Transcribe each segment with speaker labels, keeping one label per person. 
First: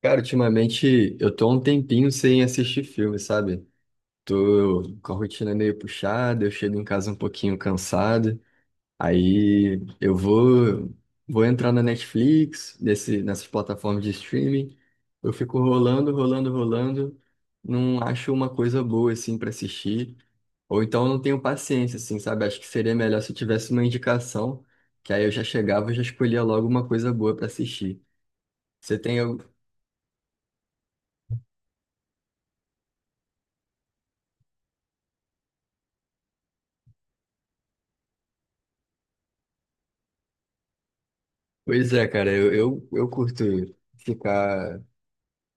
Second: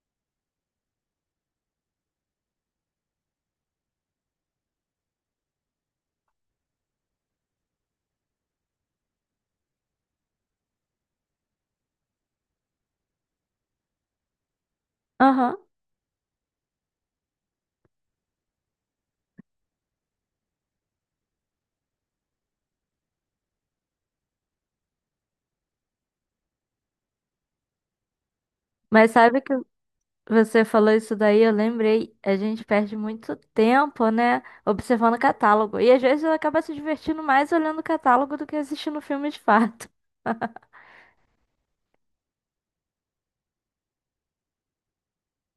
Speaker 1: Cara, ultimamente eu tô há um tempinho sem assistir filme, sabe? Tô com a rotina meio puxada, eu chego em casa um pouquinho cansado, aí eu vou entrar na Netflix, nessas plataformas de streaming, eu
Speaker 2: Aham.
Speaker 1: fico rolando, rolando, rolando, não acho uma coisa boa assim pra assistir, ou então eu não tenho paciência assim, sabe? Acho que seria melhor se eu tivesse uma indicação, que aí eu já chegava e já escolhia logo uma coisa boa pra assistir. Você
Speaker 2: Mas
Speaker 1: tem...
Speaker 2: sabe que você falou isso daí, eu lembrei, a gente perde muito tempo, né, observando o catálogo. E às vezes acaba se divertindo mais olhando o catálogo do que assistindo o filme de fato.
Speaker 1: Pois é, cara, eu curto ficar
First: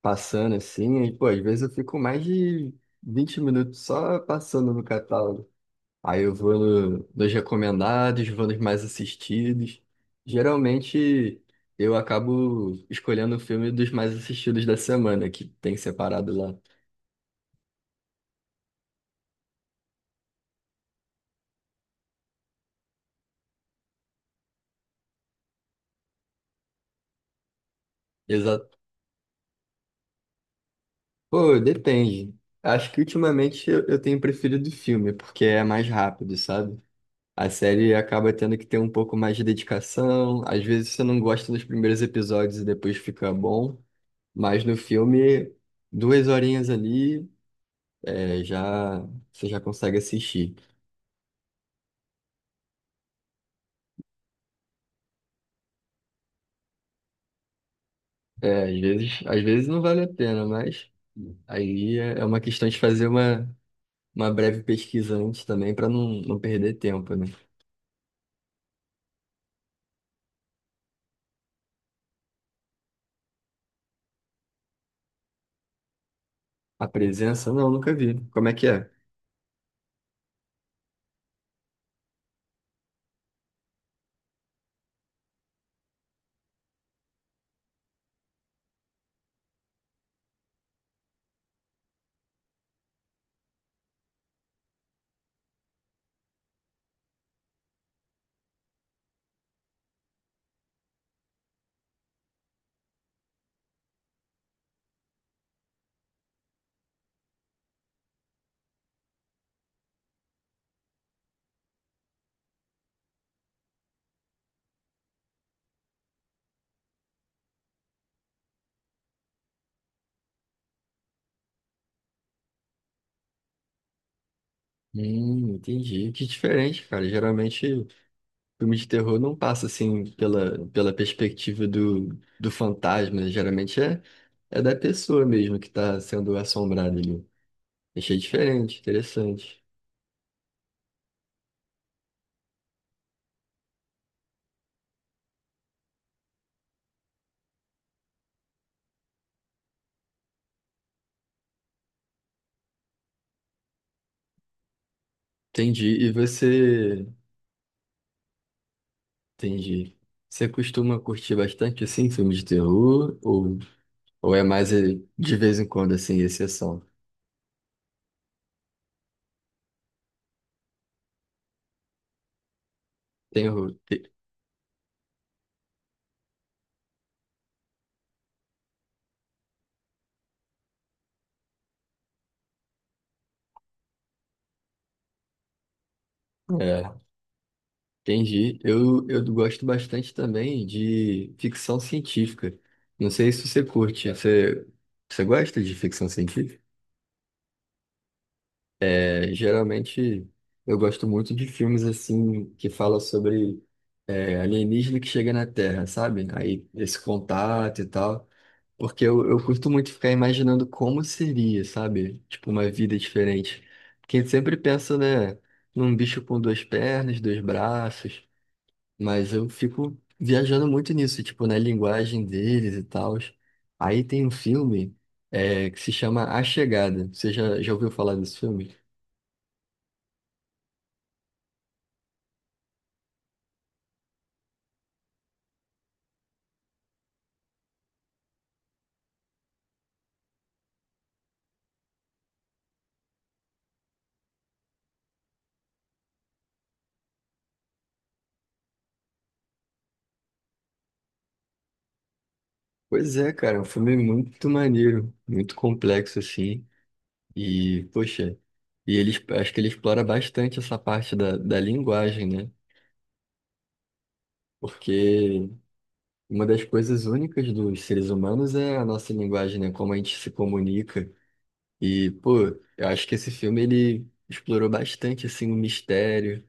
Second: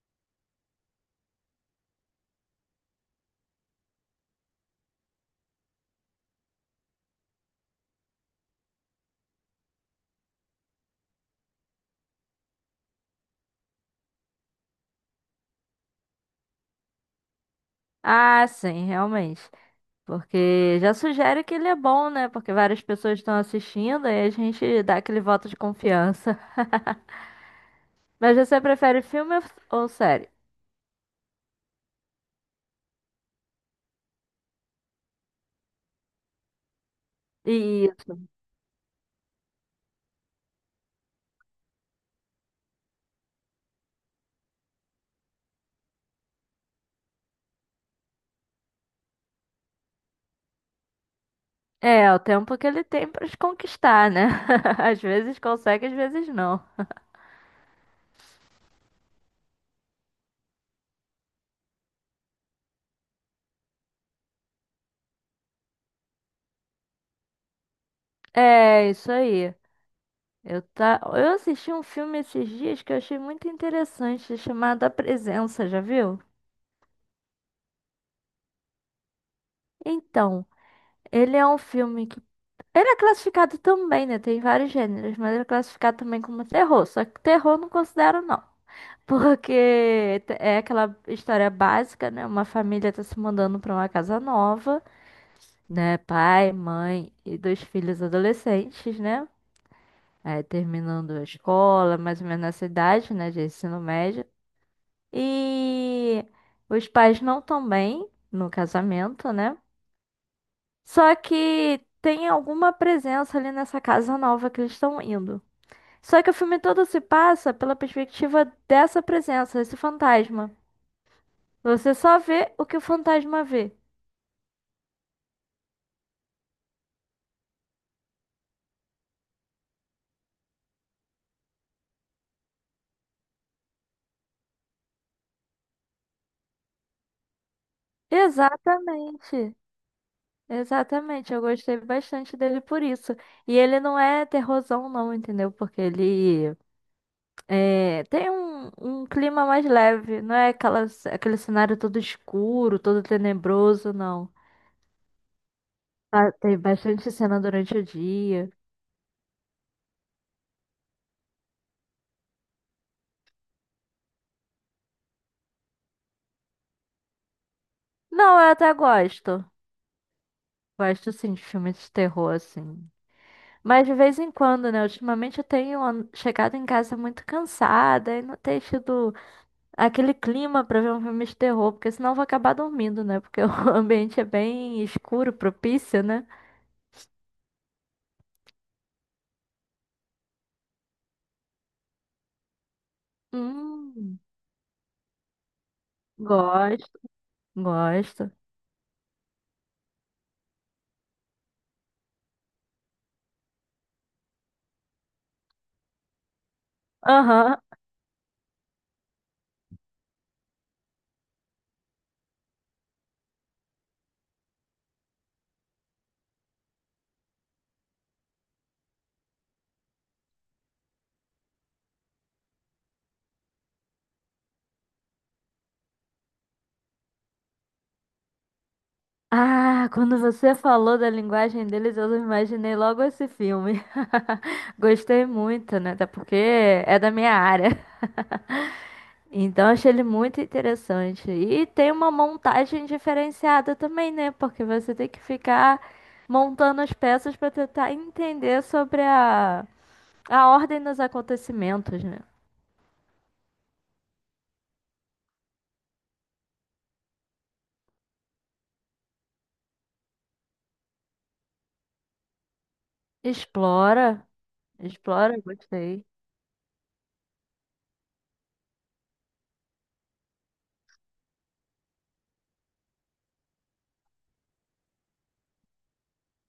Speaker 1: passando assim, e, pô, às vezes eu fico mais de 20 minutos só passando no catálogo. Aí eu vou no- nos recomendados, vou nos mais assistidos. Geralmente eu acabo escolhendo o filme dos mais assistidos da semana, que tem separado lá.
Speaker 2: Ah, sim, realmente. Porque já sugere que ele é bom, né? Porque várias pessoas estão assistindo e a gente dá aquele voto de confiança. Mas você
Speaker 1: Exato.
Speaker 2: prefere filme ou série?
Speaker 1: Pô, depende. Acho que ultimamente eu tenho preferido filme, porque é mais rápido, sabe? A série
Speaker 2: Isso.
Speaker 1: acaba tendo que ter um pouco mais de dedicação. Às vezes você não gosta dos primeiros episódios e depois fica bom. Mas no filme, duas horinhas ali, já você já consegue assistir.
Speaker 2: É, o tempo que ele tem pra te conquistar, né? Às vezes consegue, às vezes não.
Speaker 1: É, às vezes não vale a pena, mas aí é uma questão de fazer uma breve pesquisa antes também para não perder tempo, né?
Speaker 2: É, isso aí. Eu, tá... eu assisti um filme esses dias que eu achei muito interessante, chamado A Presença, já viu?
Speaker 1: A presença, não, nunca vi. Como é que é?
Speaker 2: Então, ele é um filme que. Ele é classificado também, né? Tem vários gêneros, mas ele é classificado também como terror. Só que terror eu não considero, não. Porque é aquela história básica, né? Uma família tá se mudando pra uma casa nova, né? Pai, mãe e dois filhos adolescentes, né? Aí terminando a escola, mais ou menos nessa idade, né? De ensino médio. E os pais não estão bem no casamento, né? Só que tem alguma presença ali nessa casa nova que eles estão indo. Só que o filme todo se passa pela perspectiva dessa presença, desse fantasma. Você só vê o que o fantasma vê.
Speaker 1: Entendi. Que diferente, cara. Geralmente, filme de terror não passa assim pela perspectiva do fantasma, né? Geralmente é da pessoa mesmo que está sendo assombrada ali. Achei diferente,
Speaker 2: Exatamente.
Speaker 1: interessante.
Speaker 2: Exatamente. Eu gostei bastante dele por isso. E ele não é terrorzão, não, entendeu? Porque ele é, tem um clima mais leve, não é aquelas, aquele cenário todo escuro, todo tenebroso, não.
Speaker 1: Entendi. E
Speaker 2: Ah, tem
Speaker 1: você,
Speaker 2: bastante cena durante o dia.
Speaker 1: entendi. Você costuma curtir bastante assim filmes de terror ou é mais de vez em quando assim, exceção?
Speaker 2: Não, eu até gosto. Gosto sim de filmes de terror, assim.
Speaker 1: Terror.
Speaker 2: Mas de vez em quando, né? Ultimamente eu tenho chegado em casa muito cansada e não tenho tido aquele clima pra ver um filme de terror, porque senão eu vou acabar dormindo, né? Porque o ambiente é bem escuro, propício, né?
Speaker 1: Entendi. Eu gosto bastante também de ficção científica. Não sei se você curte.
Speaker 2: Hum,
Speaker 1: Você, você gosta de ficção científica?
Speaker 2: gosto, gosto.
Speaker 1: É, geralmente eu gosto muito de filmes assim que falam sobre alienígena que chega na Terra, sabe? Aí esse
Speaker 2: Aham.
Speaker 1: contato e tal. Porque eu curto muito ficar imaginando como seria, sabe? Tipo, uma vida diferente. Porque a gente sempre pensa, né, num bicho com duas pernas, dois braços. Mas eu fico viajando muito nisso, tipo, na linguagem deles e tal. Aí tem um filme que se chama A Chegada. Você já ouviu falar desse filme?
Speaker 2: Ah, quando você falou da linguagem deles, eu imaginei logo esse filme. Gostei muito, né? Até porque é da minha área. Então achei ele muito interessante. E tem uma montagem diferenciada também, né? Porque você tem que ficar montando as peças para tentar entender sobre a ordem dos acontecimentos, né?
Speaker 1: Pois é, cara, é um filme muito maneiro, muito complexo, assim. E, poxa, e ele, acho que ele explora bastante essa parte da linguagem, né?
Speaker 2: Explora, explora,
Speaker 1: Porque
Speaker 2: gostei.
Speaker 1: uma das coisas únicas dos seres humanos é a nossa linguagem, né? Como a gente se comunica. E, pô, eu acho que esse filme ele explorou bastante assim o mistério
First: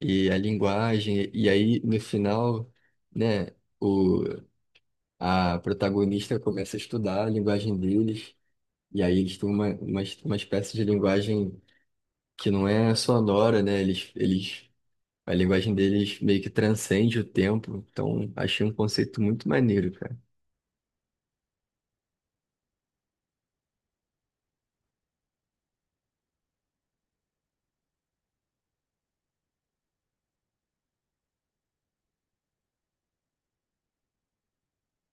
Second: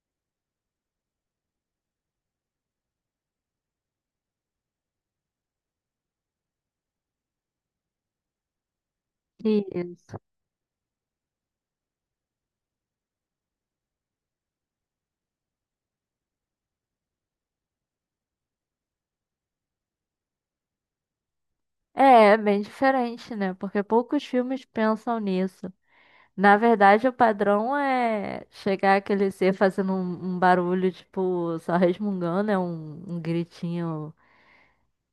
Speaker 1: e a linguagem. E aí no final, né, o a protagonista começa a estudar a linguagem deles. E aí eles têm
Speaker 2: Isso.
Speaker 1: uma espécie de linguagem que não é sonora, né? Eles, a linguagem deles meio que transcende o tempo. Então, achei um conceito muito maneiro, cara.
Speaker 2: É, é bem diferente, né? Porque poucos filmes pensam nisso. Na verdade, o padrão é chegar aquele ser fazendo um barulho, tipo, só resmungando, é um gritinho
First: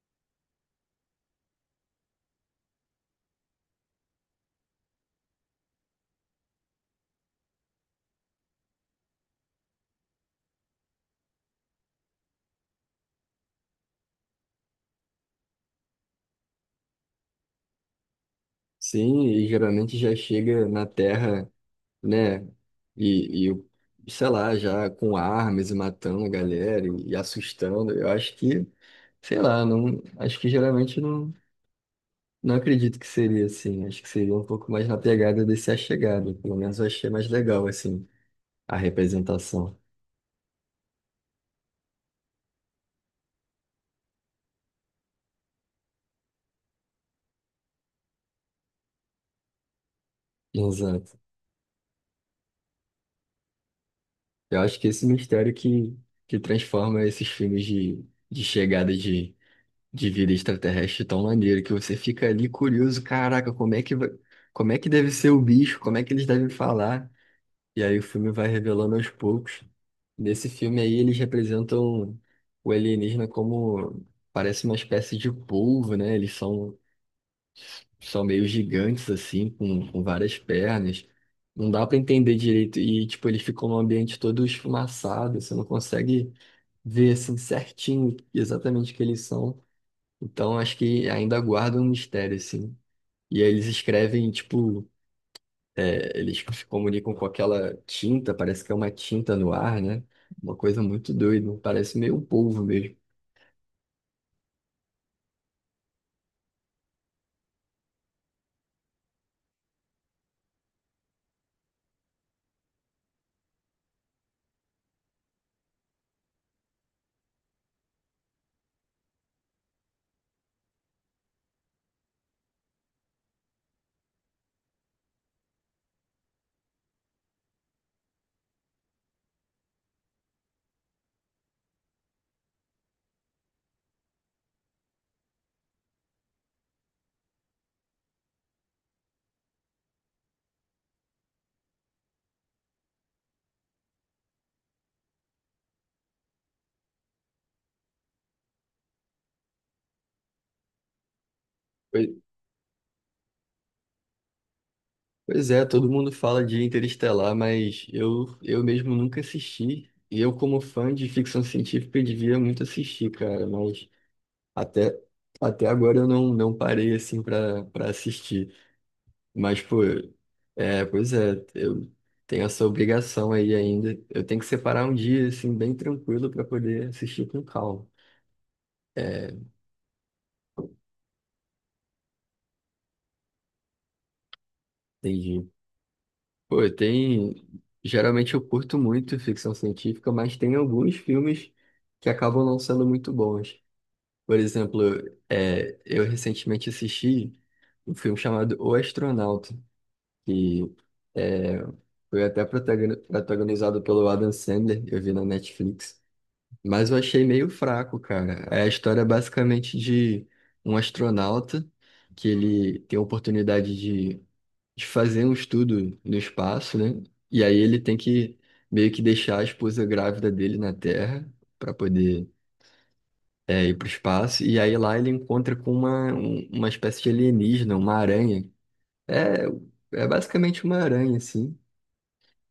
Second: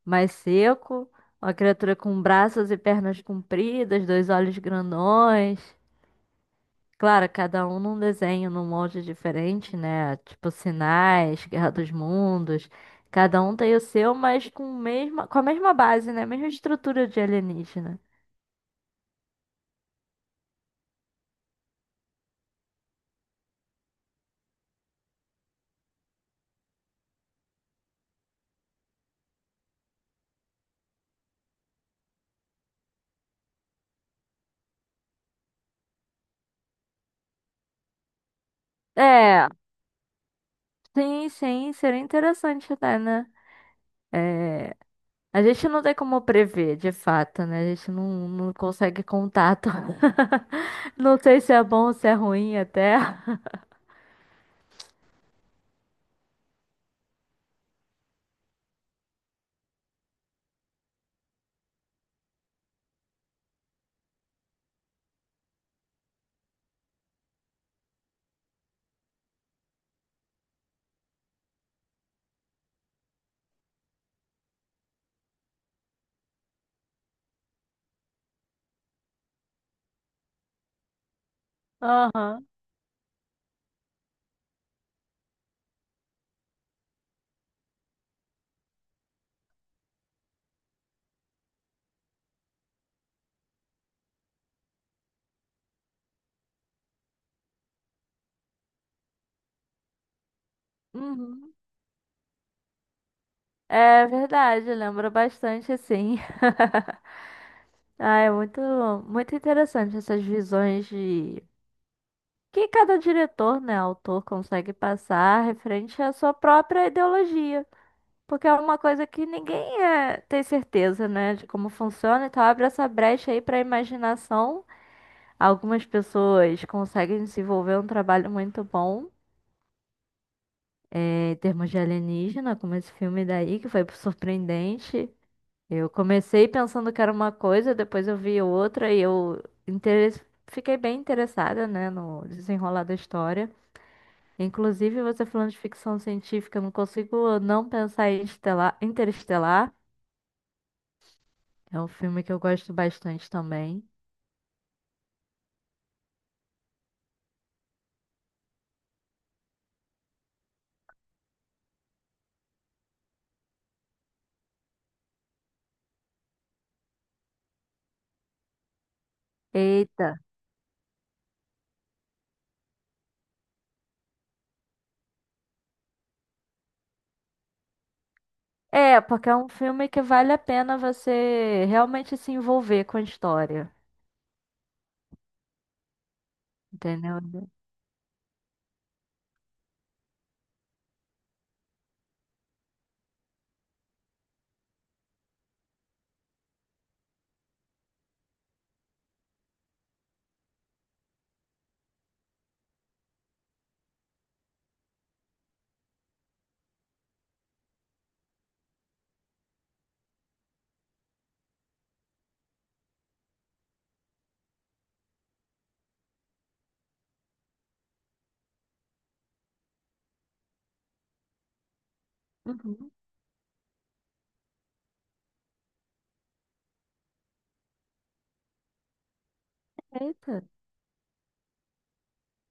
Speaker 2: mais seco. Uma criatura com braços e pernas compridas, dois olhos grandões. Claro, cada um num desenho, num molde diferente, né? Tipo Sinais, Guerra dos Mundos. Cada um tem o seu, mas com, mesma, com a mesma base, né? Mesma estrutura de alienígena.
Speaker 1: Sim, e geralmente já chega na Terra, né? E, sei lá, já com armas e matando a galera e assustando. Eu acho que, sei lá, não, acho que geralmente não acredito que seria assim. Acho que seria um pouco mais na pegada desse A Chegada. Pelo menos eu achei mais legal, assim, a
Speaker 2: É,
Speaker 1: representação.
Speaker 2: sim, sim, seria interessante até, né? É, a gente não tem como prever, de fato, né? A gente não, não consegue contato.
Speaker 1: Exato.
Speaker 2: Não sei se é bom ou se é ruim até.
Speaker 1: Eu acho que esse mistério que transforma esses filmes de chegada de vida extraterrestre tão maneiro, que você fica ali curioso, caraca, como é que vai, como é que deve ser o bicho, como é que eles devem falar. E aí o filme vai revelando aos poucos. Nesse filme aí eles representam o alienígena como parece uma espécie de polvo, né? Eles são, são meio gigantes assim, com várias pernas. Não dá pra entender
Speaker 2: Aham.
Speaker 1: direito. E tipo, eles ficam num ambiente todo esfumaçado, você não consegue ver assim certinho exatamente o que eles são. Então acho que ainda guarda um mistério assim. E aí eles escrevem tipo eles se comunicam com aquela tinta, parece que é uma tinta no ar, né? Uma coisa muito
Speaker 2: Uhum.
Speaker 1: doida, parece meio um polvo mesmo.
Speaker 2: É verdade, lembra bastante, sim. Ah, é muito, muito interessante essas visões de que cada diretor, né, autor consegue passar referente à sua própria ideologia. Porque é uma coisa que ninguém é, tem certeza, né, de como funciona, então abre essa brecha aí para a imaginação. Algumas pessoas conseguem desenvolver um trabalho muito bom em termos de alienígena, como esse filme daí, que foi surpreendente. Eu comecei pensando que era uma coisa, depois eu vi outra e eu fiquei bem interessada, né, no desenrolar da história. Inclusive, você falando de ficção científica, eu não consigo não pensar em Interestelar. É um
Speaker 1: Pois
Speaker 2: filme que eu gosto bastante também.
Speaker 1: Pois é, todo mundo fala de Interestelar, mas eu mesmo nunca assisti. E eu, como fã de ficção científica, eu devia muito assistir, cara, mas até, até agora eu não parei assim para assistir. Mas, pô,
Speaker 2: Eita!
Speaker 1: é, pois é, eu tenho essa obrigação aí ainda. Eu tenho que separar um dia assim bem tranquilo para poder assistir com calma.
Speaker 2: É, porque
Speaker 1: É,
Speaker 2: é um filme que vale a pena você realmente se envolver com a história,
Speaker 1: entendi. Pô,
Speaker 2: entendeu?
Speaker 1: tem. Geralmente eu curto muito ficção científica, mas tem alguns filmes que acabam não sendo muito bons. Por exemplo, eu recentemente assisti um filme chamado O Astronauta, que é, foi até protagonizado pelo Adam Sandler, eu vi na Netflix. Mas eu achei meio fraco, cara. É a história basicamente de um astronauta que ele tem a oportunidade de fazer um estudo no espaço, né? E aí ele tem que meio que deixar a esposa grávida dele na Terra para poder
Speaker 2: Uhum.
Speaker 1: ir para o espaço. E aí lá ele encontra com uma espécie de alienígena, uma aranha. É, é
Speaker 2: Eita.
Speaker 1: basicamente uma aranha, assim.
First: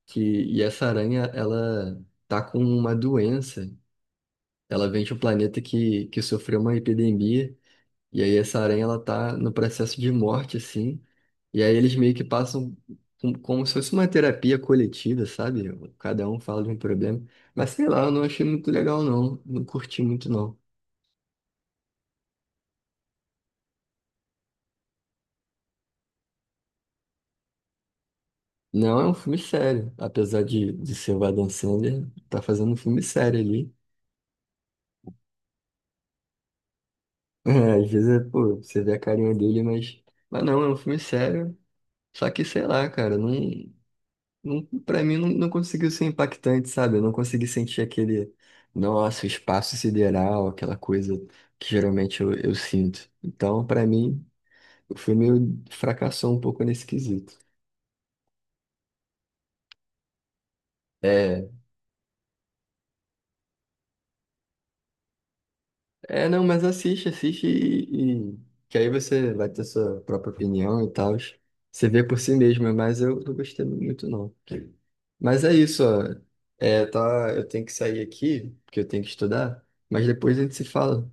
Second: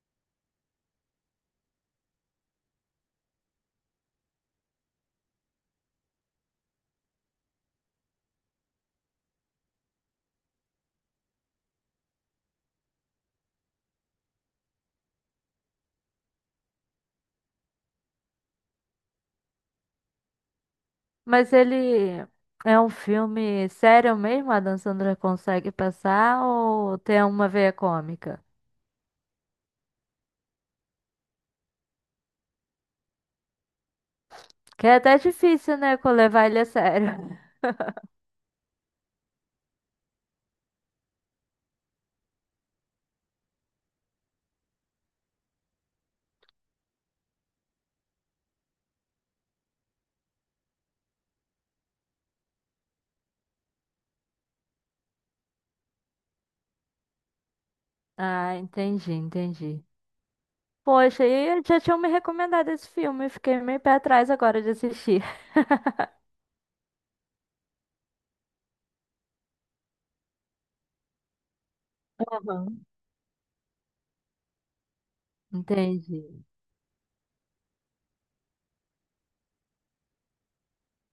Speaker 1: Que, e essa aranha, ela tá com uma doença. Ela vem de um planeta que sofreu uma epidemia. E aí essa aranha ela tá no processo de morte, assim. E aí eles meio que passam como se fosse uma terapia coletiva, sabe? Cada um fala de um problema. Mas sei lá, eu não achei muito legal, não. Não curti muito, não.
Speaker 2: Mas ele é um filme sério mesmo? A Dan Sandra consegue passar ou tem uma veia cômica?
Speaker 1: Não é um filme sério. Apesar de ser o Adam Sandler, tá fazendo um filme sério ali.
Speaker 2: Que é até difícil, né, levar ele a sério.
Speaker 1: É, às vezes, é, pô, você vê a carinha dele, mas... Mas não, é um filme sério. Só que, sei lá, cara, não. Não, pra mim não conseguiu ser impactante, sabe? Eu não consegui sentir aquele, nossa, o espaço sideral, aquela coisa que geralmente eu sinto. Então, pra mim, o filme fracassou um pouco nesse quesito.
Speaker 2: Ah, entendi, entendi. Poxa,
Speaker 1: É,
Speaker 2: e já tinham me recomendado esse filme, eu fiquei meio pé atrás agora de assistir.
Speaker 1: é, não, mas assiste, assiste que aí você vai ter sua própria opinião e tal. Você vê por si mesmo,
Speaker 2: Aham.
Speaker 1: mas eu não gostei muito, não. Mas é isso, ó.
Speaker 2: Entendi.
Speaker 1: É, tá, eu tenho que sair aqui, porque eu tenho que estudar, mas depois a gente se fala.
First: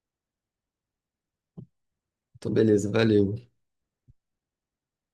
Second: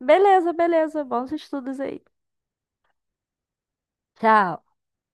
Speaker 2: Beleza, beleza, bons estudos aí.
Speaker 1: Então, beleza, valeu.
Speaker 2: Tchau.